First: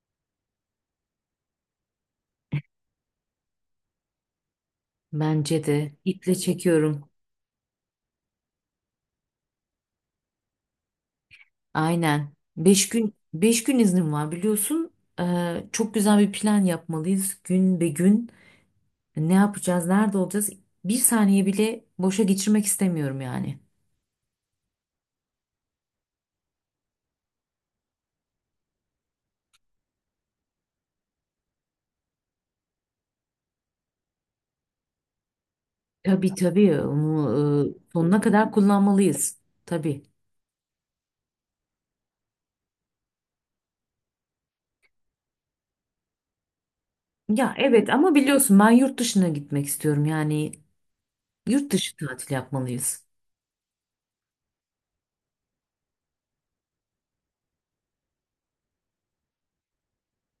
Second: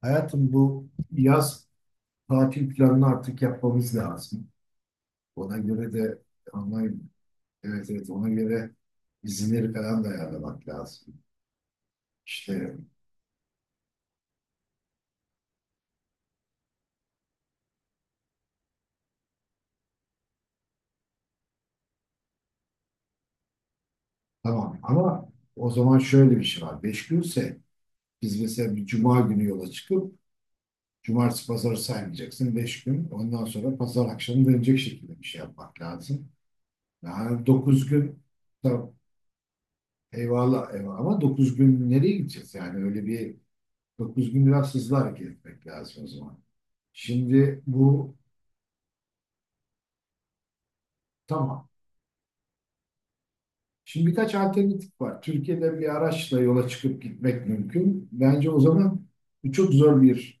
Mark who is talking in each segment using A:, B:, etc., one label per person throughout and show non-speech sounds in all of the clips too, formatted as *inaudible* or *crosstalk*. A: Hayatım bu yaz tatil planını artık yapmamız lazım. Ona
B: Bence
A: göre
B: de
A: de
B: iple
A: ama
B: çekiyorum.
A: evet evet ona göre izinleri falan da ayarlamak lazım.
B: Aynen.
A: İşte
B: Beş gün iznim var biliyorsun. Çok güzel bir plan yapmalıyız. Gün be gün ne yapacağız, nerede olacağız? Bir saniye bile boşa geçirmek istemiyorum yani.
A: tamam ama o zaman şöyle bir şey var. Beş günse biz mesela bir cuma günü yola çıkıp cumartesi pazarı saymayacaksın. Beş gün ondan sonra pazar akşamı dönecek şekilde bir şey yapmak lazım.
B: Tabii onu
A: Yani dokuz gün
B: sonuna kadar
A: tamam,
B: kullanmalıyız. Tabii.
A: eyvallah eyvallah ama 9 gün nereye gideceğiz? Yani öyle bir 9 gün biraz hızlı hareket etmek lazım o zaman.
B: Ya
A: Şimdi
B: evet,
A: bu
B: ama biliyorsun ben yurt dışına gitmek istiyorum. Yani
A: tamam.
B: yurt dışı tatil yapmalıyız.
A: Şimdi birkaç alternatif var. Türkiye'de bir araçla yola çıkıp gitmek mümkün. Bence o zaman bu çok zor bir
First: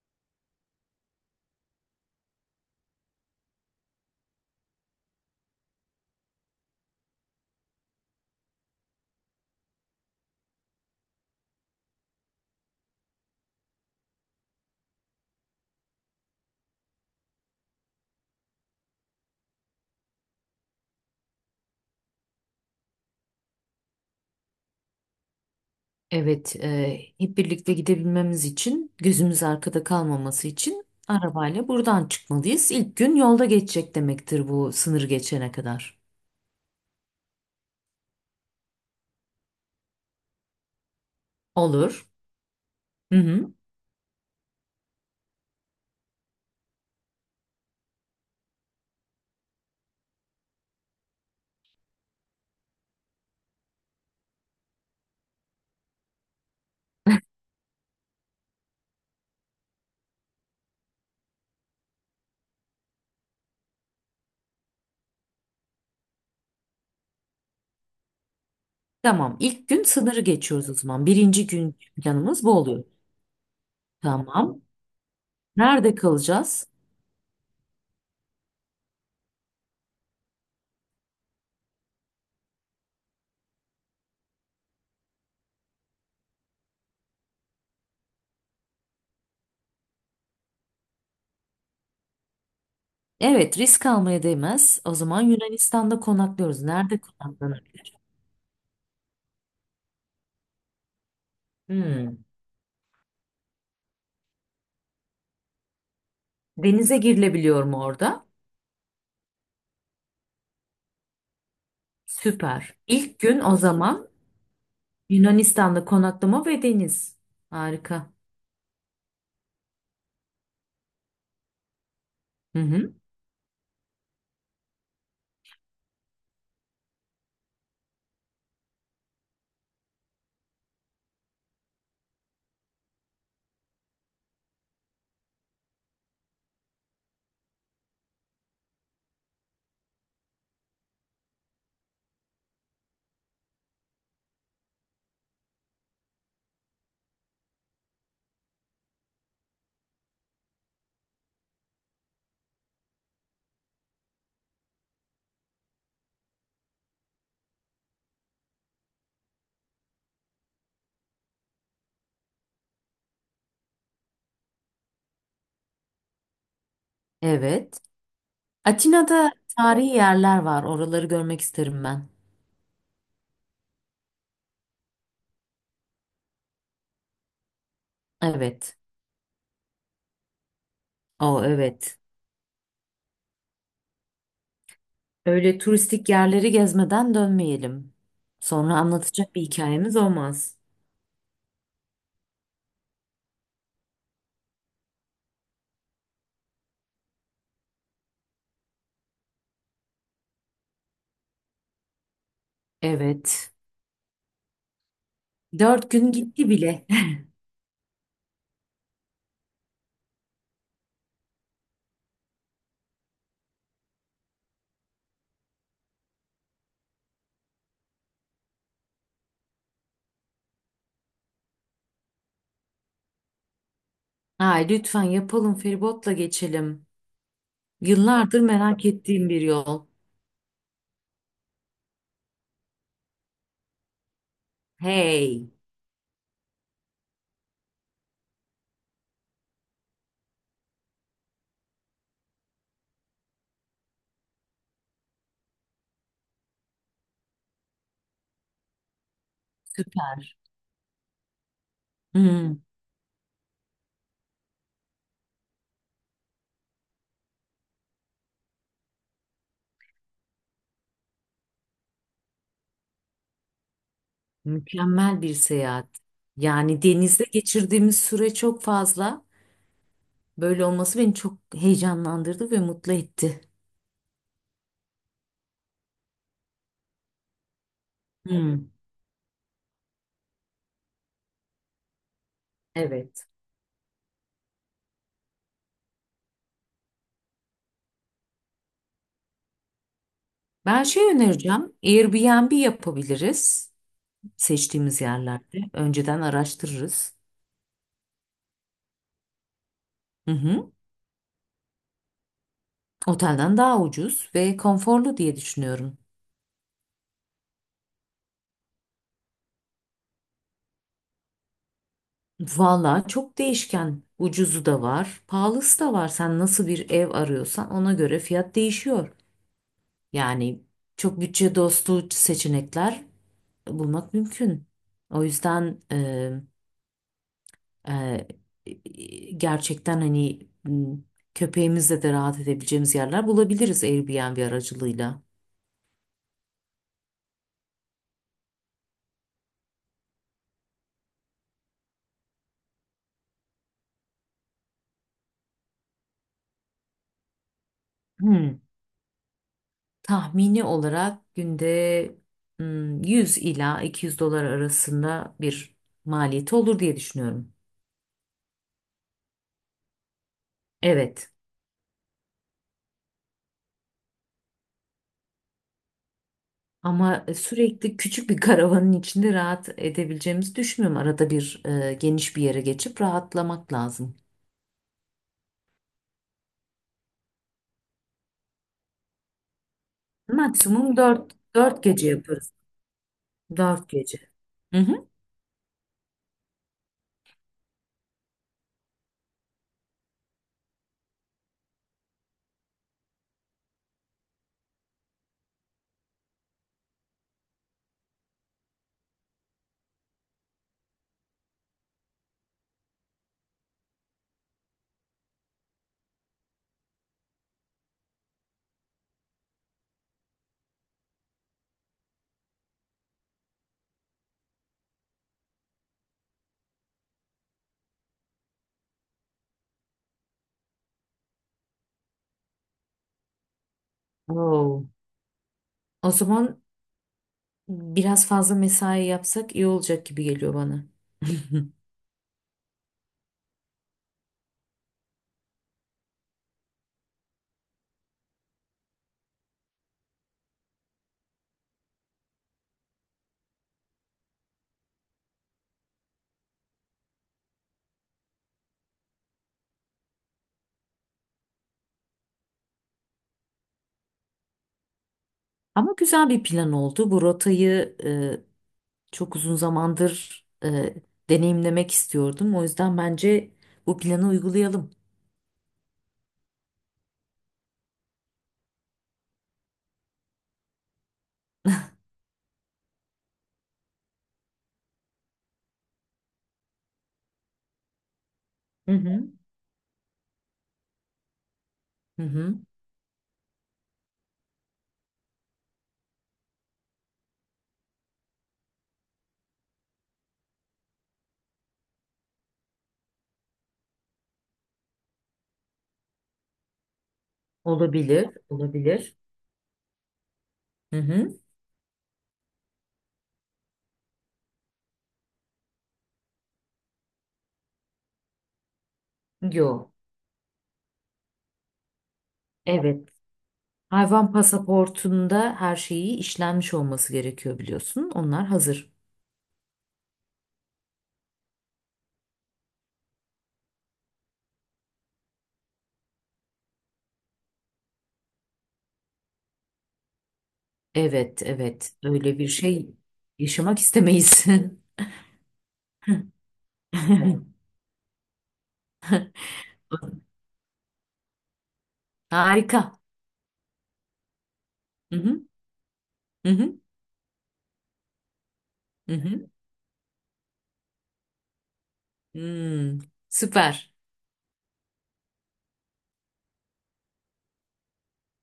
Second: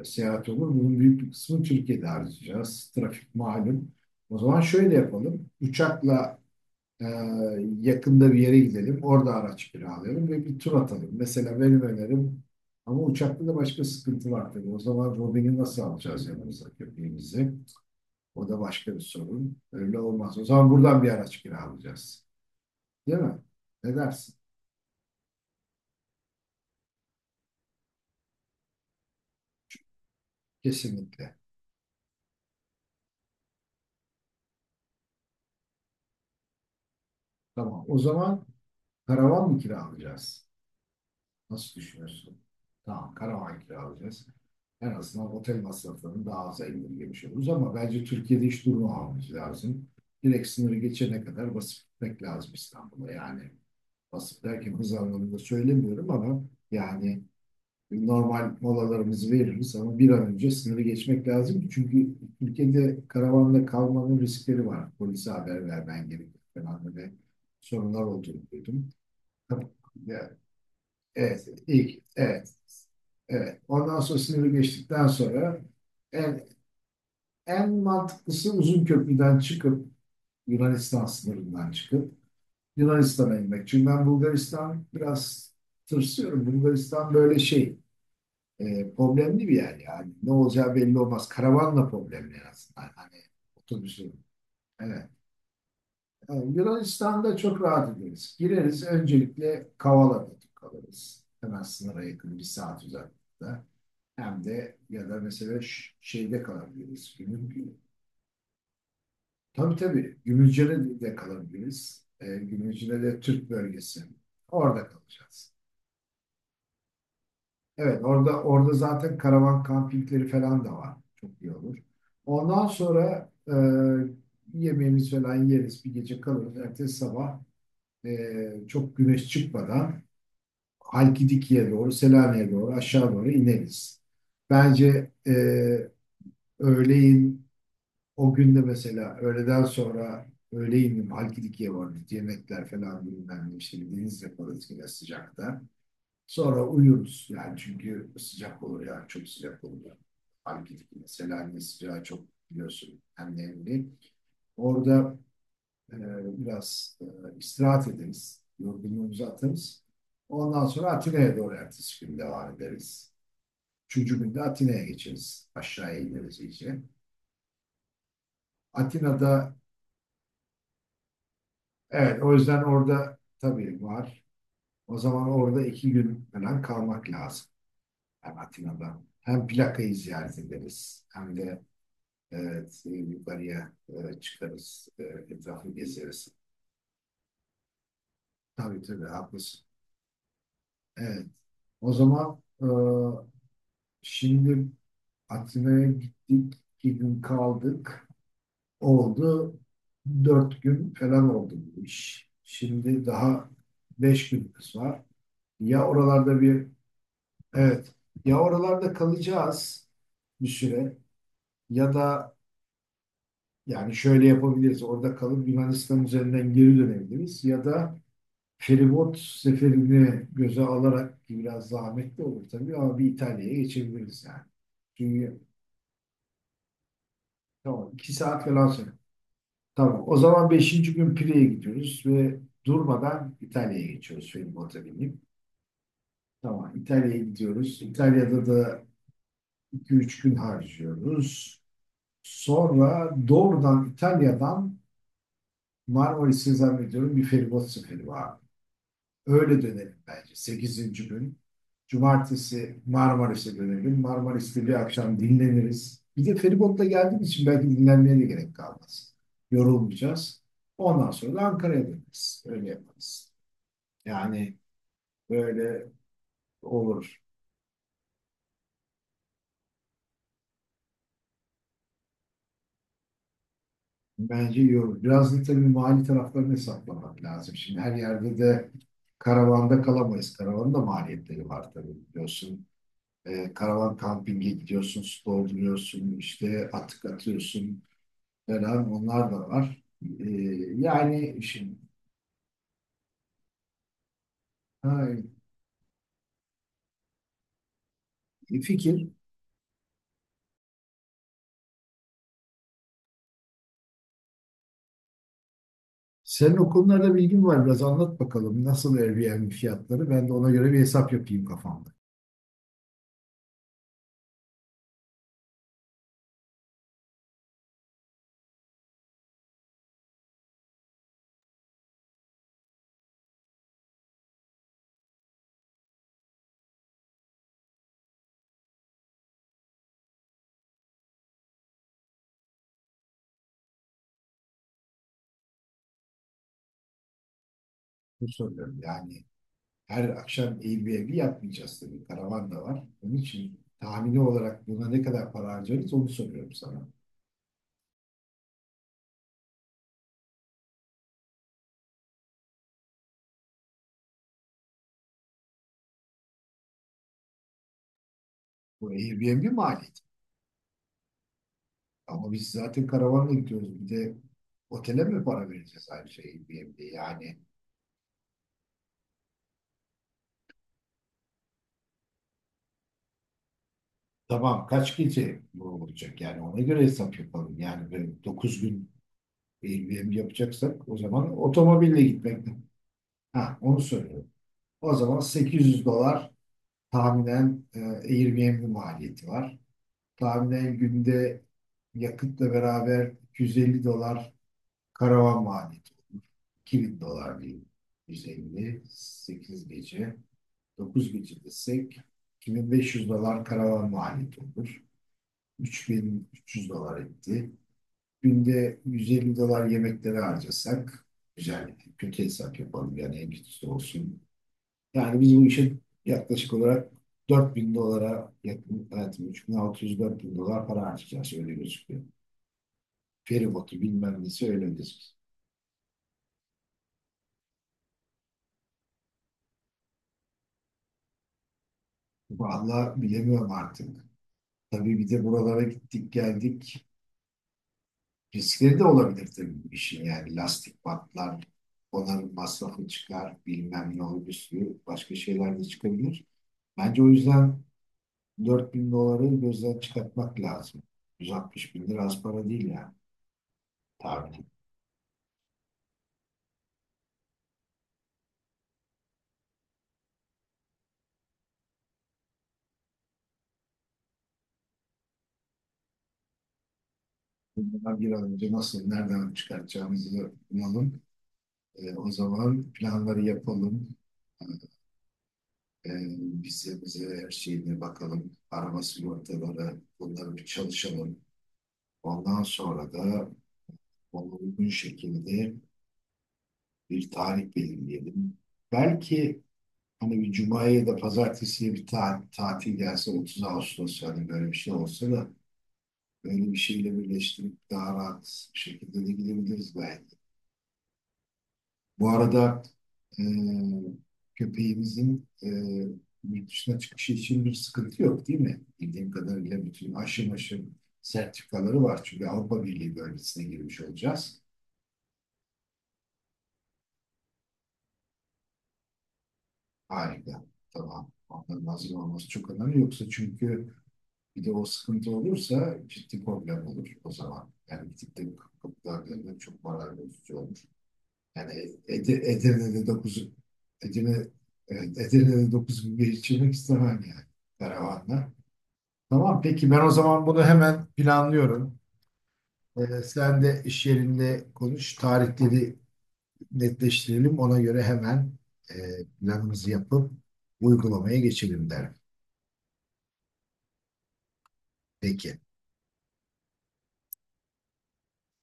A: seyahat olur. Bunun büyük bir kısmını Türkiye'de harcayacağız. Trafik malum. O zaman şöyle yapalım. Uçakla e, yakında bir yere gidelim. Orada araç kiralayalım ve bir tur atalım. Mesela benim önerim ama uçakta da başka sıkıntı var tabii. O zaman Robin'i nasıl alacağız yanımıza köpeğimizi? O da başka bir sorun. Öyle olmaz. O zaman buradan bir araç kiralayacağız. Değil mi? Ne dersin?
B: Evet, hep birlikte gidebilmemiz için, gözümüz arkada kalmaması için
A: Kesinlikle.
B: arabayla buradan çıkmalıyız. İlk gün yolda geçecek demektir bu, sınırı geçene kadar.
A: Tamam. O zaman karavan mı kiralayacağız? Nasıl
B: Olur.
A: düşünüyorsun? Tamam,
B: Hı hı.
A: karavan kiralayacağız. En azından otel masraflarını daha aza indirgemiş oluruz ama bence Türkiye'de hiç durmamamız lazım. Direkt sınırı geçene kadar basıp gitmek lazım İstanbul'a. Yani basıp derken hız anlamında söylemiyorum ama yani normal molalarımızı veririz ama bir an önce sınırı geçmek lazım. Çünkü ülkede karavanla kalmanın riskleri var. Polise haber vermen gerekiyor falan böyle sorunlar olduğunu duydum.
B: Tamam, ilk gün sınırı
A: Ya,
B: geçiyoruz o zaman. Birinci
A: evet,
B: gün
A: ilk,
B: planımız
A: evet,
B: bu oluyor.
A: evet. Ondan sonra sınırı
B: Tamam.
A: geçtikten sonra
B: Nerede
A: en,
B: kalacağız?
A: en mantıklısı uzun köprüden çıkıp Yunanistan sınırından çıkıp Yunanistan'a inmek. Çünkü ben Bulgaristan biraz tırsıyorum. Bulgaristan böyle şey problemli bir yer yani. Ne olacağı belli olmaz. Karavanla problemli aslında. Hani
B: Evet, risk
A: otobüsün.
B: almaya değmez. O
A: Evet.
B: zaman Yunanistan'da
A: Yani
B: konaklıyoruz. Nerede
A: Yunanistan'da çok
B: konaklanabiliriz?
A: rahat ederiz. Gireriz öncelikle Kavala'da kalırız. Hemen sınıra
B: Hmm.
A: yakın bir saat uzaklıkta. Hem de ya da mesela şeyde
B: Denize
A: kalabiliriz.
B: girilebiliyor mu orada?
A: Tabii tabii. Gümülcine de kalabiliriz.
B: Süper.
A: Gümülcine
B: İlk
A: de
B: gün
A: Türk
B: o
A: bölgesi.
B: zaman
A: Orada kalacağız.
B: Yunanistan'da konaklama ve deniz.
A: Evet,
B: Harika.
A: orada zaten karavan kampingleri falan da var. Çok iyi olur.
B: Hı
A: Ondan
B: hı.
A: sonra yemeğimiz falan yeriz, bir gece kalırız. Ertesi sabah çok güneş çıkmadan Halkidiki'ye doğru, Selanik'e doğru, aşağı doğru ineriz. Bence öğleyin o günde mesela öğleden sonra öğleyin Halkidiki'ye varırız. Yemekler falan bilmem ne işte bir deniz yaparız yine sıcakta. Sonra uyuruz yani çünkü sıcak olur ya çok sıcak olur. Ya. Mesela ne sıcağı çok biliyorsun hem nemli. Orada e, biraz istirahat ederiz. Yorgunluğumuzu atarız. Ondan sonra Atina'ya doğru ertesi gün devam ederiz. Üçüncü günde Atina'ya geçeriz. Aşağıya ineriz iyice.
B: Evet. Atina'da
A: Atina'da
B: tarihi yerler var. Oraları görmek isterim ben.
A: evet o yüzden orada tabii var. O zaman orada 2 gün falan kalmak lazım. Hem
B: Evet.
A: Atina'da hem plakayı ziyaret ederiz. Hem
B: O
A: de
B: evet.
A: evet, yukarıya çıkarız,
B: Öyle
A: etrafı
B: turistik
A: gezeriz.
B: yerleri gezmeden dönmeyelim. Sonra
A: Tabii tabii,
B: anlatacak bir
A: haklısın.
B: hikayemiz olmaz.
A: Evet, o zaman şimdi Atina'ya gittik, 2 gün kaldık. Oldu, 4 gün falan oldu bu iş. Şimdi daha
B: Evet.
A: beş günümüz var. Ya
B: Dört gün
A: oralarda
B: gitti
A: bir,
B: bile.
A: evet, ya oralarda kalacağız bir süre ya da yani şöyle yapabiliriz, orada kalıp Yunanistan üzerinden geri dönebiliriz ya da feribot seferini göze alarak ki biraz zahmetli olur tabii ama bir İtalya'ya geçebiliriz
B: *laughs*
A: yani.
B: Ay lütfen
A: Çünkü
B: yapalım, feribotla geçelim.
A: tamam iki
B: Yıllardır
A: saat falan
B: merak
A: sonra.
B: ettiğim bir yol.
A: Tamam o zaman beşinci gün Pire'ye gidiyoruz ve durmadan İtalya'ya geçiyoruz feribota binip.
B: Hey.
A: Tamam İtalya'ya gidiyoruz. İtalya'da da 2 3 gün harcıyoruz. Sonra doğrudan İtalya'dan Marmaris'e zannediyorum bir feribot seferi var. Öyle dönelim bence.
B: Süper.
A: Sekizinci gün.
B: Hmm.
A: Cumartesi Marmaris'e dönelim. Marmaris'te bir akşam dinleniriz. Bir de feribotla geldiğimiz için belki dinlenmeye de gerek kalmaz. Yorulmayacağız. Ondan sonra da Ankara'ya döneriz. Öyle yaparız. Yani
B: Mükemmel bir
A: böyle
B: seyahat. Yani
A: olur.
B: denizde geçirdiğimiz süre çok fazla. Böyle olması beni çok heyecanlandırdı ve mutlu etti.
A: Bence iyi olur. Biraz da tabii mali taraflarını hesaplamak lazım. Şimdi her yerde
B: Hmm,
A: de karavanda kalamayız. Karavanın da maliyetleri var tabii biliyorsun.
B: evet.
A: Karavan kampinge gidiyorsun, su dolduruyorsun, işte atık atıyorsun, beraber onlar da var. Ee,
B: Ben şey
A: yani
B: önereceğim.
A: şimdi
B: Airbnb yapabiliriz seçtiğimiz
A: ha,
B: yerlerde. Önceden araştırırız.
A: fikir.
B: Hı hı. Otelden daha ucuz ve konforlu diye düşünüyorum.
A: Senin o konularda bilgin var. Biraz anlat bakalım. Nasıl Airbnb fiyatları? Ben de ona göre bir hesap yapayım kafamda.
B: Valla çok değişken. Ucuzu da var, pahalısı da var. Sen nasıl bir ev arıyorsan ona göre fiyat değişiyor. Yani çok bütçe dostu seçenekler bulmak mümkün. O yüzden gerçekten köpeğimizle de rahat edebileceğimiz yerler bulabiliriz Airbnb aracılığıyla.
A: Bu söylüyorum. Yani her akşam Airbnb yapmayacağız tabii. Karavan da var. Onun için tahmini olarak buna ne kadar para harcarız onu soruyorum sana.
B: Hmm, tahmini olarak günde, hmm, 100 ila 200 dolar arasında bir maliyeti olur diye düşünüyorum.
A: Bu Airbnb maliyeti.
B: Evet.
A: Ama biz zaten karavanla gidiyoruz. Bir de otele mi para vereceğiz ayrıca Airbnb?
B: Ama
A: Yani
B: sürekli küçük bir karavanın içinde rahat edebileceğimizi düşünmüyorum. Arada bir geniş bir yere geçip rahatlamak lazım.
A: tamam kaç gece bu olacak yani ona göre hesap yapalım. Yani böyle 9 gün Airbnb yapacaksak
B: Maksimum
A: o
B: dört
A: zaman
B: dört
A: otomobille
B: gece
A: gitmek.
B: yaparız.
A: Ha onu
B: Dört gece.
A: söylüyorum.
B: Hı
A: O
B: hı.
A: zaman 800 dolar tahminen Airbnb maliyeti var. Tahminen günde yakıtla beraber 250 dolar karavan maliyeti olur. 2000 dolar diyeyim. 158 gece. 9 gece desek 2500 dolar karavan maliyeti olur. 3300 dolar etti. Günde 150 dolar yemeklere harcasak güzel. Kötü hesap yapalım yani en kötüsü olsun. Yani biz bu işe yaklaşık olarak 4000 dolara yakın, evet 3600-4000 dolar para harcayacağız öyle gözüküyor. Feribotu bilmem nesi öyle
B: Oo.
A: gözüküyor.
B: O zaman biraz fazla mesai yapsak iyi olacak gibi geliyor bana. *laughs*
A: Vallahi bilemiyorum artık. Tabii bir de buralara gittik geldik. Riskleri de olabilir tabii bu işin yani lastik patlar, onarım masrafı çıkar, bilmem ne olur bir sürü başka şeyler de çıkabilir. Bence o yüzden 4000 doları gözden çıkartmak lazım. 160 bin lira az para değil yani tahmin.
B: Ama güzel bir plan oldu. Bu rotayı çok uzun zamandır deneyimlemek istiyordum. O yüzden bence bu planı uygulayalım.
A: Bundan bir an önce nasıl, nereden çıkartacağımızı bulalım. O zaman planları yapalım. E, bize her şeyine bakalım. Araba
B: Hı hı.
A: sigortaları, bunları bir çalışalım.
B: Hı
A: Ondan
B: hı.
A: sonra da ona uygun şekilde bir tarih belirleyelim. Belki hani bir cumaya ya da pazartesiye bir tatil gelse 30 Ağustos yani böyle bir şey olsa da böyle bir şeyle birleştirip daha
B: Olabilir,
A: rahat bir şekilde de
B: olabilir.
A: gidebiliriz belki.
B: Hı hı.
A: Bu arada e, köpeğimizin yurt dışına çıkışı için bir sıkıntı yok değil mi? Bildiğim kadarıyla bütün
B: Yo.
A: aşım sertifikaları var. Çünkü Avrupa Birliği
B: Evet.
A: bölgesine girmiş
B: Hayvan
A: olacağız.
B: pasaportunda her şeyi işlenmiş olması gerekiyor biliyorsun. Onlar hazır.
A: Harika. Tamam. Onların hazır olması çok önemli. Yoksa çünkü bir de o sıkıntı olursa ciddi problem olur o zaman. Yani bir tık da kıtlığa dönmek çok moral bozucu olur.
B: Evet,
A: Yani
B: evet.
A: Ede,
B: Öyle bir
A: Edirne'de
B: şey
A: 9
B: yaşamak
A: Edirne,
B: istemeyiz.
A: evet, Edirne'de 9 gün geçirmek istemem yani karavanla. Tamam peki ben o zaman bunu
B: *laughs*
A: hemen planlıyorum.
B: Harika.
A: Sen de iş yerinde konuş.
B: Hı hı.
A: Tarihleri
B: Hı hı.
A: netleştirelim. Ona göre hemen e,
B: Hı hı.
A: planımızı yapıp uygulamaya geçelim derim.
B: Hmm, süper.
A: Peki.